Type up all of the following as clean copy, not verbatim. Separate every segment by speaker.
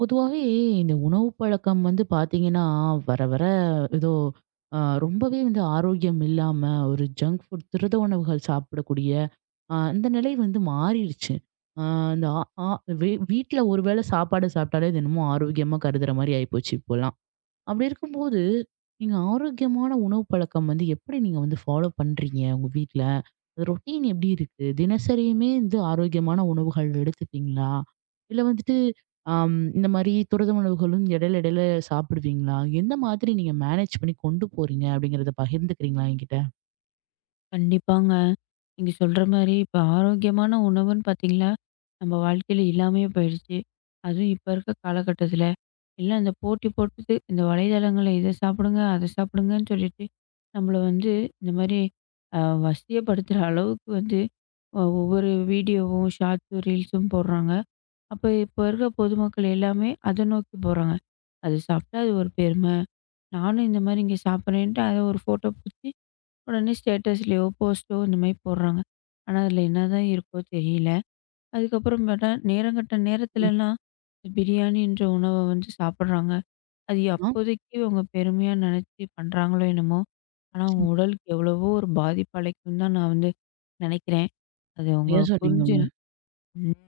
Speaker 1: பொதுவாவே இந்த உணவு பழக்கம் வந்து பாத்தீங்கன்னா, வர வர ஏதோ அ ரொம்பவே வந்து ஆரோக்கியம் இல்லாம, ஒரு ஜங்க் ஃபுட், துரித உணவுகள் சாப்பிடக்கூடிய அந்த நிலை வந்து மாறிருச்சு. அ இந்த ஆ ஆ வீ வீட்ல ஒரு வேளை சாப்பாடு சாப்பிட்டாலே, இது என்னமோ ஆரோக்கியமா கருதுற மாரி ஆயிப்போச்சு இப்போலாம். அப்படி இருக்கும்போது, நீங்க ஆரோக்கியமான உணவு பழக்கம் வந்து எப்படி நீங்க வந்து ஃபாலோ பண்றீங்க உங்க வீட்ல? ரொட்டீன் எப்படி இருக்கு? தினசரியுமே வந்து ஆரோக்கியமான உணவுகள் எடுத்துப்பீங்களா? இல்ல வந்துட்டு, இந்த மாரி துரித உணவுகளும் இடையில இடையில சாப்பிடுவீங்களா? எந்த மாதிரி நீங்க மேனேஜ் பண்ணி கொண்டு போறீங்க அப்படிங்கிறத பகிர்ந்துக்கிறீங்களா என்கிட்ட?
Speaker 2: கண்டிப்பாங்க. நீங்க சொல்ற மாரி இப்ப ஆரோக்கியமான உணவுன்னு பார்த்தீங்கன்னா, நம்ம வாழ்க்கையில இல்லாமயே போயிடுச்சு. அதுவும் இப்ப இருக்க காலகட்டத்தில, எல்லாம் இந்த போட்டி போட்டுட்டு இந்த வலைதளங்கள்ல இத சாப்பிடுங்க, அத சாப்பிடுங்கன்னு சொல்லிட்டு, நம்மள வந்து இந்த மாரி அ வசியப்படுத்துற அளவுக்கு வந்து ஒவ்வொரு வீடியோவும், ஷார்ட்ஸும், ரீல்ஸும் போடுறாங்க. அப்ப இப்ப இருக்க பொதுமக்கள் எல்லாமே அத நோக்கி போறாங்க. அது சாப்பிட்டா அது ஒரு பெருமை. நானும் இந்த மாரி இங்க சாப்பிட்றேன்ட்டு அத ஒரு ஃபோட்டோ புடிச்சு உடனே ஸ்டேட்டஸ்லயோ, போஸ்ட்டோ இந்த மாரி போடுறாங்க. ஆனா, அதில என்னதான் இருக்கோ தெரியல. அதுக்கப்புறம் பார்த்தா, நேரங்கட்ட நேரத்துலலாம் இந்த பிரியாணின்ற உணவ வந்து சாப்பிடுறாங்க. அது
Speaker 1: ஆ.
Speaker 2: அப்போதைக்கு அவங்க பெருமையா நெனச்சு பண்றாங்களோ என்னமோ! ஆனா, அவங்க
Speaker 1: நிச்சயமா.
Speaker 2: உடலுக்கு எவ்வளவோ ஒரு பாதிப்பு அளிக்கும்னு தான் நான் வந்து நெனைக்கிறேன். அது அவங்க
Speaker 1: சரியா
Speaker 2: புரிஞ்சு
Speaker 1: சொன்னீங்கங்க.
Speaker 2: ம்.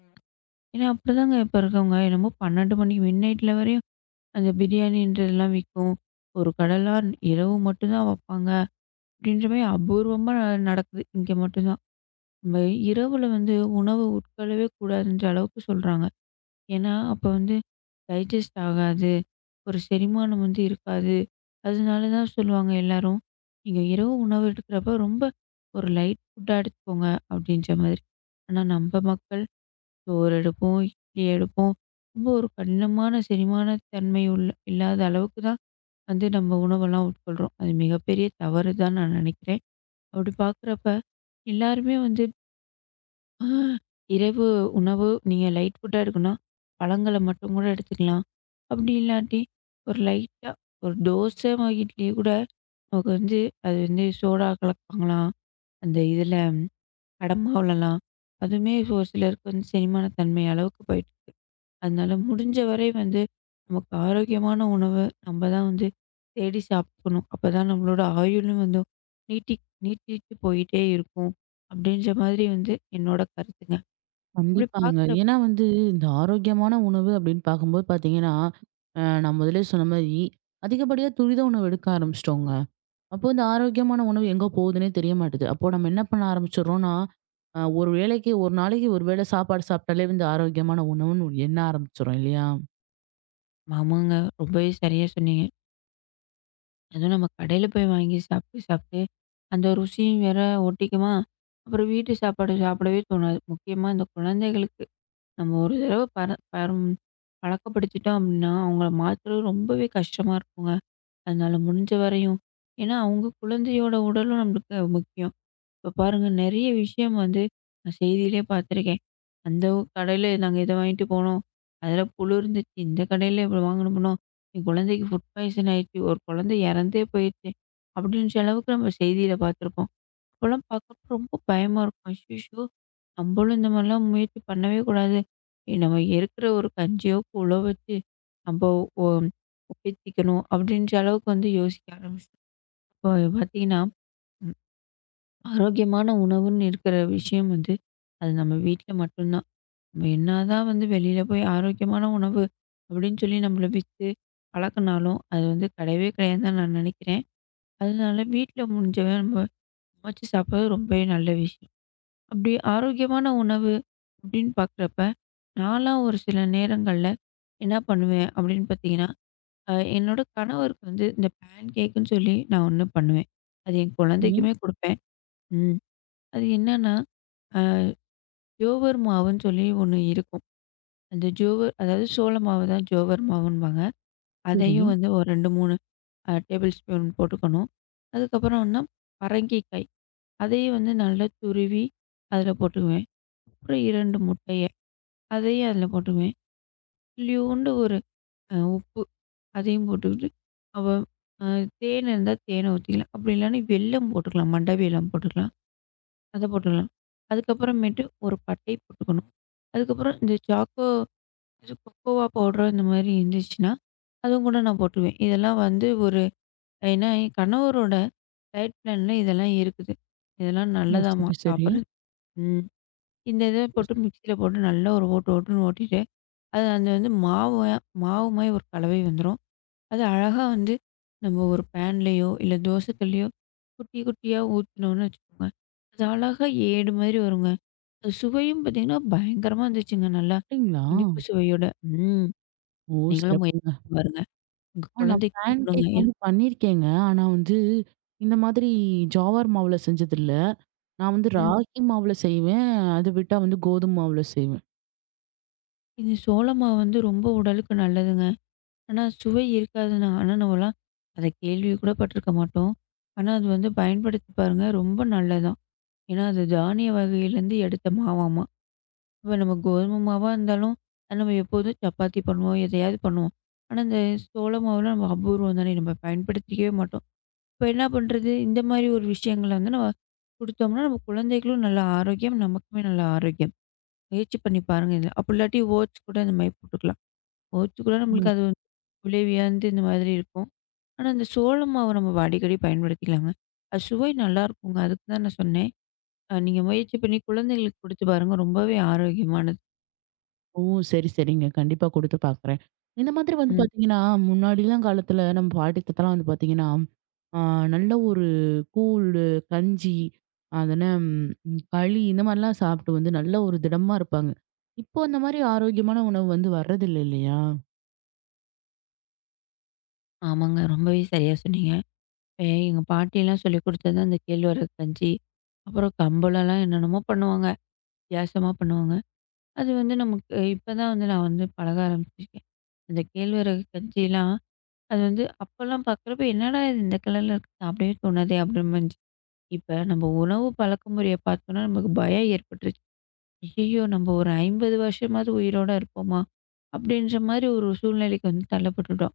Speaker 2: ஏன்னா, அப்படிதாங்க இப்ப இருக்கவங்க. என்னமோ 12 மணிக்கு மிட் நைட்ல வரையும் அந்த பிரியாணின்றதெல்லாம் விக்கும். ஒரு கடலாம் இரவு மட்டும் தான் வப்பாங்க. அப்படின்ற மாரி அபூர்வமா நடக்குது. இங்க மட்டும் தான். நம்ம இரவுல வந்து உணவு உட்கொள்ளவே கூடாதுன்ற அளவுக்கு சொல்றாங்க. ஏன்னா, அப்ப வந்து டைஜஸ்ட் ஆகாது. ஒரு செரிமானம் வந்து இருக்காது. அதனால தான் சொல்லுவாங்க எல்லாரும். நீங்க இரவு உணவு எடுக்கிறப்ப ரொம்ப ஒரு லைட் ஃபுட்டா எடுத்துக்கோங்க அப்படின்ற மாதிரி. ஆனா நம்ம மக்கள் சோறு எடுப்போம், இட்லி எடுப்போம். ரொம்ப ஒரு கடினமான செரிமான தன்மை உள்ள இல்லாத அளவுக்கு தான் வந்து நம்ம உணவெல்லாம் உட்கொள்றோம். அது மிகப்பெரிய தவறு தான் நான் நினைக்கிறேன். அப்படி பார்க்குறப்ப, எல்லாருமே வந்து "ஆ இரவு உணவு நீங்க லைட் ஃபுட்டா எடுக்கணும்னா, பழங்கள மட்டும் கூட எடுத்துக்கலாம்." அப்படி இல்லாட்டி, ஒரு லைட்டா ஒரு தோசை மாவு, இட்லி கூட நமக்கு வந்து அது வந்து சோடா கலப்பாங்களாம். அந்த இதில அடமாவுலலாம். அதுவுமே இப்போ ஒரு சிலருக்கு வந்து செரிமான தன்மை அளவுக்கு போயிட்டுருக்கு. அதனால முடிஞ்ச வரை வந்து நமக்கு ஆரோக்கியமான உணவு நம்ம தான் வந்து தேடி சாப்பிடணும். அப்பதான் நம்மளோட ஆயுளும் வந்து நீட்டி நீட்டிட்டு போயிட்டே இருக்கும். அப்படின்ற மாதிரி வந்து என்னோட கருத்துங்க. அப்படி
Speaker 1: கண்டிப்பாங்க.
Speaker 2: பார்க்குறப்ப
Speaker 1: ஏன்னா வந்து இந்த ஆரோக்கியமான உணவு அப்படின்னு பார்க்கும்போது பார்த்தீங்கன்னா, நான் முதலே சொன்ன மாரி அதிகப்படியா துரித உணவு எடுக்க ஆரம்பிச்சுட்டோங்க. அப்போ இந்த ஆரோக்கியமான உணவு எங்க போகுதுன்னே தெரிய மாட்டுது. அப்போ நம்ம என்ன பண்ண ஆரம்பிச்சுடுறோம்னா, ஒரு வேளைக்கு ஒரு நாளைக்கு ஒரு வேளை சாப்பாடு சாப்பிட்டாலே வந்து ஆரோக்கியமான உணவுன்னு ஒரு எண்ண ஆரம்பிச்சுடுறோம் இல்லையா?
Speaker 2: ஆமாங்க. ரொம்பவே சரியா சொன்னீங்க. அதுவும் நம்ம கடையில போய் வாங்கி சாப்பிட்டு சாப்பிட்டு அந்த ருசியும் வேற ஒட்டிக்குமா, அப்புறம் வீட்டு சாப்பாடு சாப்பிடவே தோணாது. முக்கியமா இந்த குழந்தைகளுக்கு நம்ம ஒரு தடவ பரம் பழக்கப்படுத்திட்டோம் அப்படின்னா, அவங்கள மாத்துறது ரொம்பவே கஷ்டமா இருக்குங்க. அதனால முடிஞ்ச வரையும் ஏன்னா, அவங்க குழந்தையோட உடலும் நம்மளுக்கு முக்கியம். இப்ப பாருங்க நெறைய விஷயம் வந்து நான் செய்தியிலே பார்த்துருக்கேன். அந்த கடையில நாங்க இத வாங்கிட்டு போனோம். அதில புழு இருந்துச்சு. இந்த கடையில இவ்வளோ வாங்கின்னு போனோம். என் குழந்தைக்கு ஃபுட் பாய்சன் ஆயிடுச்சு. ஒரு குழந்தை இறந்தே போயிடுச்சு. அப்படின்ற அளவுக்கு நம்ம செய்தியில பார்த்துருப்போம். அப்போலாம் பார்க்குறப்ப ரொம்ப பயமா இருக்கும். அச்சச்சோ! நம்மளும் இந்த மாதிரிலாம் முயற்சி பண்ணவே கூடாது. நம்ம இருக்கிற ஒரு கஞ்சியோ, கூழோ வச்சு நம்ம ஒ ஒப்பித்திக்கணும் அப்படின்ற அளவுக்கு வந்து யோசிக்க ஆரம்பிச்சோம். இப்போ பார்த்தீங்கன்னா ஆரோக்கியமான உணவுன்னு இருக்கிற விஷயம் வந்து, அது நம்ம வீட்ல மட்டும்தான். நம்ம என்னதான் வந்து வெளியில போய் ஆரோக்கியமான உணவு அப்படின்னு சொல்லி நம்மள வித்து பழக்குனாலும், அது வந்து கிடையவே கிடையாதுன்னு தான் நான் நினைக்கிறேன். அதனால வீட்ல முடிஞ்சவரை நம்ம சமைச்சு சாப்பிடுறது ரொம்பவே நல்ல விஷயம். அப்படி ஆரோக்கியமான உணவு அப்படின்னு பார்க்குறப்ப, நான்லாம் ஒரு சில நேரங்கள்ல என்ன பண்ணுவேன் அப்படின்னு பார்த்தீங்கன்னா, என்னோட கணவருக்கு வந்து இந்த பேன் கேக்குன்னு சொல்லி நான் ஒண்ணு பண்ணுவேன். அது என்
Speaker 1: சரி,
Speaker 2: குழந்தைக்குமே குடுப்பேன். ம். அது என்னன்னா, ஜோவர் மாவுன்னு சொல்லி ஒண்ணு இருக்கும். அந்த ஜோவர் அதாவது சோள மாவு தான் ஜோவர் மாவும்பாங்க.
Speaker 1: சரி.
Speaker 2: அதையும் வந்து ஒரு 2, 3 டேபிள் ஸ்பூன் போட்டுக்கணும். அதுக்கப்புறம்னா பரங்கிக்காய், அதையும் வந்து நல்லா துருவி அதில போட்டுக்குவேன். அப்புறம் 2 முட்டைய, அதையும் அதில போட்டுக்குவேன். துளியூண்டு ஒரு உப்பு, அதையும் போட்டுக்கிட்டு அவ அ தேன் இருந்தா தேனை ஊத்திக்கலாம். அப்படி இல்லன்னா வெல்லம் போட்டுக்கலாம். மண்ட வெல்லம் போட்டுக்கலாம். அத போட்டுக்கலாம். அதுக்கப்புறமேட்டு ஒரு பட்டை போட்டுக்கணும். அதுக்கப்புறம் இந்த சாக்கோ இது கொக்கோவா பவுடர் இந்த மாதிரி இருந்துச்சுன்னா, அதுவும் கூட நான் போட்டுருவேன். இதெல்லாம் வந்து ஒரு ஏன்னா என் கணவரோட டயட் பிளான்ல இதெல்லாம் இருக்குது. இதெல்லாம்
Speaker 1: ஓ!
Speaker 2: நல்லதாம்மா
Speaker 1: சரி, சரி.
Speaker 2: சாப்பிடுறது. ம். இந்த இத
Speaker 1: ஓ!
Speaker 2: போட்டு மிக்ஸியில போட்டு நல்லா ஒரு ஓட்டு ஓட்டுன்னு ஓட்டிட்டு, அது அந்த வந்து மாவு மாவு மாரி ஒரு கலவை வந்துரும். அது அழகா வந்து நம்ம ஒரு பேன்லயோ, இல்ல தோசை கல்லையோ குட்டி குட்டியா ஊத்துனோம்னு வச்சுக்கோங்க. அது அழகா ஏடு மாரி வருங்க. அது சுவையும் பார்த்தீங்கன்னா, பயங்கரமா இருந்துச்சுங்க நல்லா.
Speaker 1: சாப்பிட்டீங்களா?
Speaker 2: இனிப்பு சுவையோட. ம்.
Speaker 1: ஓ!
Speaker 2: நீங்களும் முயற்சி
Speaker 1: சிறப்புங்க.
Speaker 2: பண்ணி பாருங்க. உங்க
Speaker 1: ஆ, நான்
Speaker 2: குழந்தைக்கும்
Speaker 1: பேன்
Speaker 2: குடுங்க.
Speaker 1: கேக்
Speaker 2: ஏன்
Speaker 1: வந்து பண்ணியிருக்கேங்க. ஆனா வந்து இந்த மாதிரி ஜாவார் மாவுல செஞ்சதில்ல. நான் வந்து
Speaker 2: ம்.
Speaker 1: ராகி மாவுல செய்வேன். அத விட்டா வந்து கோதும மாவுல செய்வேன்.
Speaker 2: இது சோள மாவு வந்து ரொம்ப உடலுக்கு நல்லதுங்க. ஆனா சுவை இருக்காதுன்னா ஆனா நம்மலாம் அத கேள்வி கூட பட்டுருக்க மாட்டோம். ஆனா அது வந்து பயன்படுத்தி பாருங்க. ரொம்ப நல்லதாம். ஏன்னா அது தானிய வகையிலேருந்து எடுத்த மாவாமா. இப்ப நம்ம கோதுமை மாவா இருந்தாலும், அது நம்ம எப்போதும் சப்பாத்தி பண்ணுவோம், எதையாவது பண்ணுவோம். ஆனா இந்த சோள மாவுலாம் நம்ம அபூர்வம் தானே! நம்ம பயன்படுத்திக்கவே மாட்டோம். இப்ப என்ன பண்றது? இந்த மாரி ஒரு விஷயங்கள வந்து நம்ம குடுத்தோம்னா, நம்ம குழந்தைகளும் நல்ல ஆரோக்கியம், நமக்குமே நல்ல ஆரோக்கியம். முயற்சி பண்ணி பாருங்க இதில. அப்படி இல்லாட்டி ஓட்ஸ் கூட இந்த மாரி போட்டுக்கலாம். ஓட்ஸ் கூட நம்மளுக்கு அது வந்து உளவியாந்து இந்த மாதிரி இருக்கும். ஆனா, இந்த சோள மாவு நம்ம அடிக்கடி பயன்படுத்திக்கலாங்க. அது சுவை நல்லாருக்குங்க. அதுக்கு தான் நான் சொன்னேன். நீங்க முயற்சி பண்ணி குழந்தைகளுக்கு குடுத்து பாருங்க. ரொம்பவே ஆரோக்கியமானது.
Speaker 1: ஓ! சரி, சரிங்க. கண்டிப்பா குடுத்து பாக்குறேன். இந்த மாதிரி வந்து
Speaker 2: ம்.
Speaker 1: பாத்தீங்கன்னா, முன்னாடிலாம் காலத்துல நம்ம பாட்டி, தாத்தாலாம் வந்து பாத்தீங்கன்னா, ஆ, நல்ல ஒரு கூழு, கஞ்சி, அதன ம் களி இந்த மாரிலாம் சாப்ட்டு வந்து நல்ல ஒரு திடமா இருப்பாங்க. இப்போ அந்த மாரி ஆரோக்கியமான உணவு வந்து வர்றதில்ல இல்லையா?
Speaker 2: ஆமாங்க. ரொம்பவே சரியா சொன்னீங்க. எங்க பாட்டிலாம் சொல்லிக் குடுத்தது அந்த கேழ்வரகு கஞ்சி, அப்புறம் கம்பளம்லாம் என்னென்னமோ பண்ணுவாங்க. வித்தியாசமா பண்ணுவாங்க. அது வந்து நமக்கு இப்ப தான் வந்து நான் வந்து பழக ஆரம்பிச்சிருக்கேன். அந்த கேழ்வரகு கஞ்சிலாம் அது வந்து அப்பலாம் பார்க்குறப்ப, "என்னடா இது இந்த கலர்ல இருக்கு, சாப்பிடவே தோணாதே!" அப்படின்னு இருந்துச்சு. இப்ப நம்ம உணவு பழக்கமுறைய பார்த்தோன்னா, நமக்கு பயம் ஏற்பட்டுருச்சு. "ஐயய்யோ! நம்ம ஒரு 50 வருஷமாவது உயிரோட இருப்போமா?" அப்படின்ற மாரி ஒரு சூழ்நிலைக்கு வந்து தள்ளப்பட்டுட்டோம்.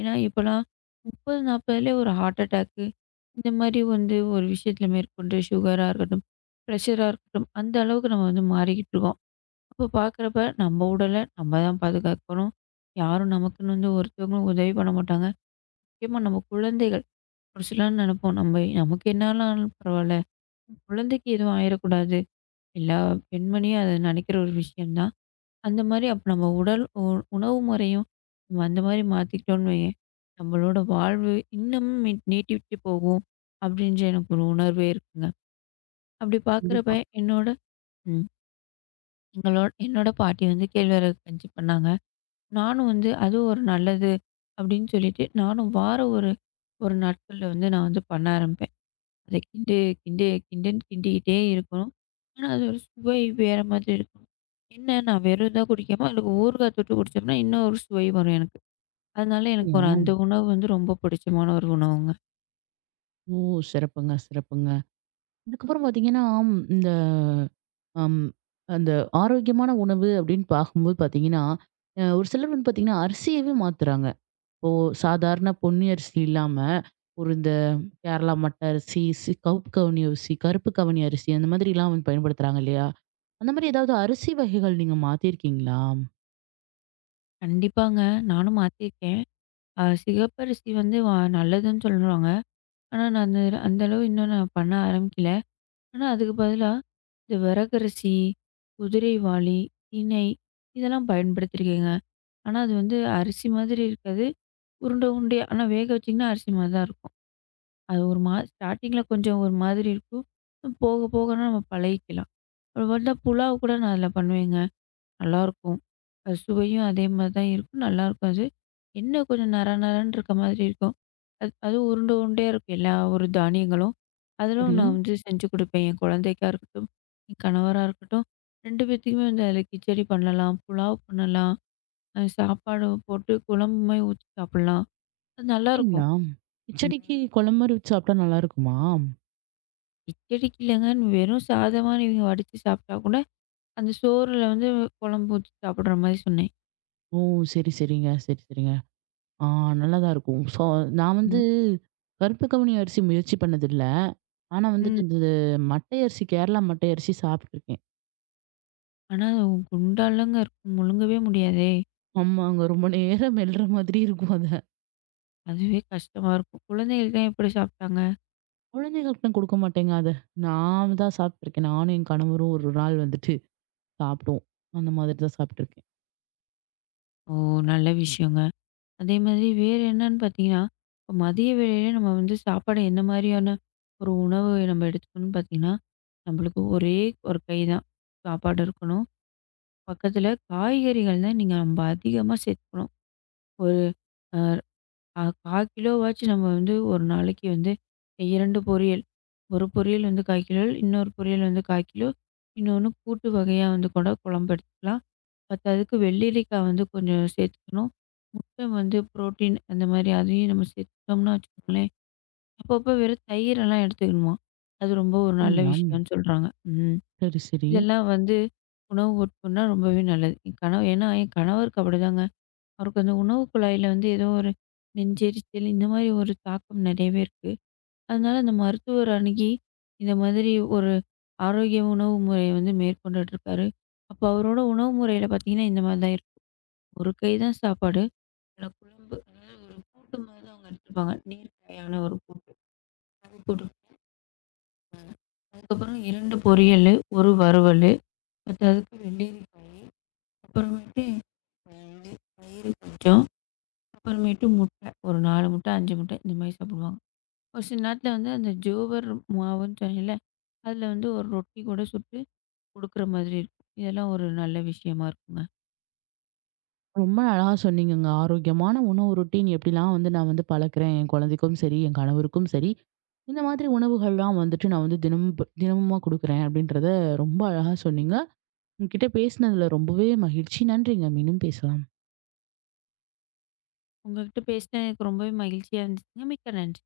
Speaker 2: ஏன்னா, இப்பலாம் 30, 40லயே ஒரு ஹார்ட் அட்டாக்கு, இந்த மாரி வந்து ஒரு விஷயத்துல மேற்கொண்டு சுகரா இருக்கட்டும், பிரஷரா இருக்கட்டும், அந்த அளவுக்கு நம்ம வந்து மாறிக்கிட்டு இருக்கோம். அப்ப பார்க்குறப்ப, நம்ம உடல நம்ம தான் பாதுகாக்கணும். யாரும் நமக்குன்னு வந்து ஒருத்தவங்களும் உதவி பண்ண மாட்டாங்க. முக்கியமா நம்ம குழந்தைகள். ஒரு சிலர் நெனைப்போம், நம்ம நமக்கு என்னானாலும் பரவால்ல. குழந்தைக்கு எதுவும் ஆயிறக்கூடாது. எல்லா பெண்மணியும் அத நெனைக்கிற ஒரு விஷயம் தான். அந்த மாரி அப்ப நம்ம உடல் உ உணவு முறையும் நம்ம அந்த மாரி மாத்திக்கிட்டோம்னு வையேன், நம்மளோட வாழ்வு இன்னமும் நீட்டித்து போகும். அப்படின்ற எனக்கு ஒரு உணர்வே இருக்குங்க. அப்படி பார்க்குறப்ப என்னோட ம். என்னோட பாட்டி வந்து கேழ்வரகு கஞ்சி பண்ணாங்க. நானும் வந்து அது ஒரு நல்லது அப்படின்னு சொல்லிட்டு, நானும் வாரம் ஒரு ஒரு நாட்கள்ல வந்து நான் வந்து பண்ண ஆரம்பிப்பேன். அத கிண்டு கிண்டு கிண்டுன்னு கிண்டிக்கிட்டே இருக்கணும். ஆனா, அது ஒரு சுவை வேற மாதிரி இருக்கும். என்ன நான் வெறும் இதான் குடிக்காம அதுக்கு ஊறுகாய் தொட்டு குடிச்சோம்னா, இன்னும் ஒரு சுவை வரும் எனக்கு. அதனால எனக்கு
Speaker 1: அப்படியா?
Speaker 2: ஒரு அந்த உணவு வந்து ரொம்ப பிடிச்சமான ஒரு உணவுங்க.
Speaker 1: ஓ! சிறப்புங்க, சிறப்புங்க. அதுக்கப்புறம் பாத்தீங்கன்னா, ம், இந்த அம் அந்த ஆரோக்கியமான உணவு அப்படின்னு பார்க்கும்போது பாத்தீங்கன்னா, ஒரு சிலர் வந்து பாத்தீங்கன்னா, அரிசியவே மாத்துறாங்க. ஓ! சாதாரண பொன்னி அரிசி இல்லாம, ஒரு இந்த கேரளா மட்ட அரிசி, கவுப்பு கவுனி அரிசி, கருப்பு கவுனி அரிசி அந்த மாதிரிலாம் வந்து பயன்படுத்துறாங்க இல்லையா? அந்த மாரி ஏதாவது அரிசி வகைகள் நீங்க மாத்தியிருக்கீங்களா?
Speaker 2: கண்டிப்பாங்க. நானும் மாத்திருக்கேன். சிகப்பரிசி வந்து நல்லதுன்னு சொல்றாங்க. ஆனா, நான் அந்த அந்த அளவு இன்னும் நான் பண்ண ஆரம்பிக்கல. ஆனா, அதுக்கு பதிலா இந்த விறகரிசி, குதிரைவாலி, திணை இதெல்லாம் பயன்படுத்தியிருக்கேங்க. ஆனா, அது வந்து அரிசி மாதிரி இருக்காது. உருண்டை உருண்டையா. ஆனா வேக வச்சீங்கன்னா அரிசி மாரி தான் இருக்கும். அது ஒரு ஸ்டார்ட்டிங்கில கொஞ்சம் ஒரு மாதிரி இருக்கும். போக போகனா நம்ம பழகிக்கலாம். அது பார்த்தா புலாவ் கூட நான் அதில பண்ணுவேங்க. நல்லாயிருக்கும். அது சுவையும் அதே மாரி தான் இருக்கும். நல்லாயிருக்கும் அது. என்ன கொஞ்சம் நற நறன்னு இருக்க மாதிரி இருக்கும். அது அதுவும் உருண்டை உருண்டையா இருக்கும் எல்லா ஒரு தானியங்களும். அதிலும்
Speaker 1: சரி.
Speaker 2: நான் வந்து செஞ்சு குடுப்பேன். என் குழந்தைக்கா இருக்கட்டும், என் கணவரா இருக்கட்டும். 2 பேத்துக்குமே வந்து அதில கிச்சடி பண்ணலாம், புலாவ் பண்ணலாம், சாப்பாடு போட்டு குழம்பு மாரி ஊத்தி சாப்பிடலாம். அது நல்லாயிருக்கும்.
Speaker 1: அப்படிங்களா? கிச்சடிக்கு குழம்பு மாரி வச்சு சாப்பிட்டா நல்லாருக்குமா?
Speaker 2: கிச்சடிக்கு இல்லங்க. வெறும் சாதமா நீங்க வடிச்சு சாப்பிட்டா கூட, அந்த சோறுல வந்து குழம்பு ஊத்தி சாப்பிடுற மாரி சொன்னேன்.
Speaker 1: ஓ! சரி, சரிங்க. சரி, சரிங்க. ஆ, நல்லா தான் இருக்கும். ஸோ, நான் வந்து
Speaker 2: ம்.
Speaker 1: கருப்பு கவுனி அரிசி முயற்சி பண்ணதில்ல. ஆனா வந்துட்டு
Speaker 2: ம்.
Speaker 1: இந்த மட்டை அரிசி கேரளா மட்டை அரிசி சாப்பிட்டுருக்கேன்.
Speaker 2: ஆனா குண்டாலங்க இருக்கும். முழுங்கவே முடியாதே!
Speaker 1: ஆமாங்க. ரொம்ப நேரம் மெல்ற மாதிரி இருக்கும் அது.
Speaker 2: அதுவே கஷ்டமா இருக்கும். குழந்தைகளுக்குலாம் எப்படி சாப்பிட்டாங்க?
Speaker 1: குழந்தைகளுக்குலாம் குடுக்க மாட்டேங்க அத. நான் தான் சாப்ட்டுருக்கேன். நானும் என் கணவரும் ஒரு நாள் வந்துட்டு சாப்ட்டோம். அந்த மாதிரி தான் சாப்ட்டுருக்கேன்.
Speaker 2: ஓ! நல்ல விஷயங்க. அதே மாதிரி வேறு என்னன்னு பார்த்தீங்கன்னா, இப்ப மதிய வேளையில நம்ம வந்து சாப்பாடு என்ன மாரியான ஒரு உணவு நம்ம எடுத்துக்கணும்னு பார்த்தீங்கன்னா, நம்மளுக்கு ஒரே ஒரு கை தான் சாப்பாடு இருக்கணும். பக்கத்தில காய்கறிகள் தான் நீங்க நம்ம அதிகமா சேர்த்துக்கணும். ஒரு அ அ 1/4 கிலோவாச்சும் நம்ம வந்து ஒரு நாளைக்கு வந்து 2 பொரியல். ஒரு பொரியல் வந்து 1/4 கிலோ, இன்னொரு பொரியல் வந்து 1/4 கிலோ, இன்னொன்னு கூட்டு வகையா வந்து கூட குழம்பு எடுத்துக்கலாம். பத்தாததுக்கு வெள்ளரிக்காய் வந்து கொஞ்சம் சேர்த்துக்கணும். முட்டை வந்து புரோட்டீன் அந்த மாதிரி அதையும் நம்ம சேர்த்துட்டோம்னா வச்சுக்கோங்களேன், அப்பப்போ வெறும் தயிரெல்லாம் எடுத்துக்கணுமா. அது ரொம்ப ஒரு நல்ல
Speaker 1: அப்டிங்களா?
Speaker 2: விஷயம்னு சொல்றாங்க. ம்.
Speaker 1: சரி, சரி.
Speaker 2: இதெல்லாம் வந்து உணவு உட்கொண்டா ரொம்பவே நல்லது. என் கணவர் ஏன்னா என் கணவருக்கு அப்படிதாங்க. அவருக்கு அந்த உணவு குழாயில வந்து ஏதோ ஒரு நெஞ்செரிச்சல் இந்த மாதிரி ஒரு தாக்கம் நிறையவே இருக்கு. அதனால அந்த மருத்துவர் அணுகி இந்த மாதிரி ஒரு ஆரோக்கிய உணவு முறைய வந்து மேற்கொண்டுட்டு இருக்காரு. அப்போ அவரோட உணவு முறையில பார்த்தீங்கன்னா, இந்த மாதிரி தான் இருக்கும். ஒரு கை தான் சாப்பாடு. ஆனா குழம்பு அதாவது ஒரு கூட்டு மாதிரி தான் அவங்க எடுத்துப்பாங்க. நீர்க்காயான ஒரு கூட்டு. அது போட்டுருப்பாங்க. அதுக்கப்புறம் 2 பொரியலு, 1 வறுவலு, மத்ததுக்கு வெள்ளரிக்காய், அப்புறமேட்டு பயிறு, கொஞ்சம் அப்புறமேட்டு முட்டை. ஒரு 4 முட்டை, 5 முட்டை இந்த மாரி சாப்பிடுவாங்க. ஒரு சில நேரத்தில வந்து அந்த ஜோவர் மாவுன்னு சொன்னேன்ல, அதில வந்து ஒரு ரொட்டி கூட சுட்டு குடுக்குற மாதிரி இருக்கும். இதெல்லாம் ஒரு நல்ல விஷயமா இருக்குங்க.
Speaker 1: ரொம்ப அழகா சொன்னீங்கங்க. ஆரோக்கியமான உணவு ரொட்டீன் எப்டிலாம் வந்து நான் வந்து பழக்குறேன். என் குழந்தைக்கும் சரி, என் கணவருக்கும் சரி. இந்த மாதிரி உணவுகள்லாம் வந்துட்டு நான் வந்து தினமும் தினமுமா குடுக்குறேன் அப்டின்றத ரொம்ப அழகா சொன்னீங்க. உங்ககிட்ட பேசினதுல ரொம்பவே மகிழ்ச்சி. நன்றிங்க. மீண்டும் பேசலாம்.
Speaker 2: உங்ககிட்ட பேசினது எனக்கு ரொம்பவே மகிழ்ச்சியா இருந்துச்சுங்க. மிக்க நன்றி.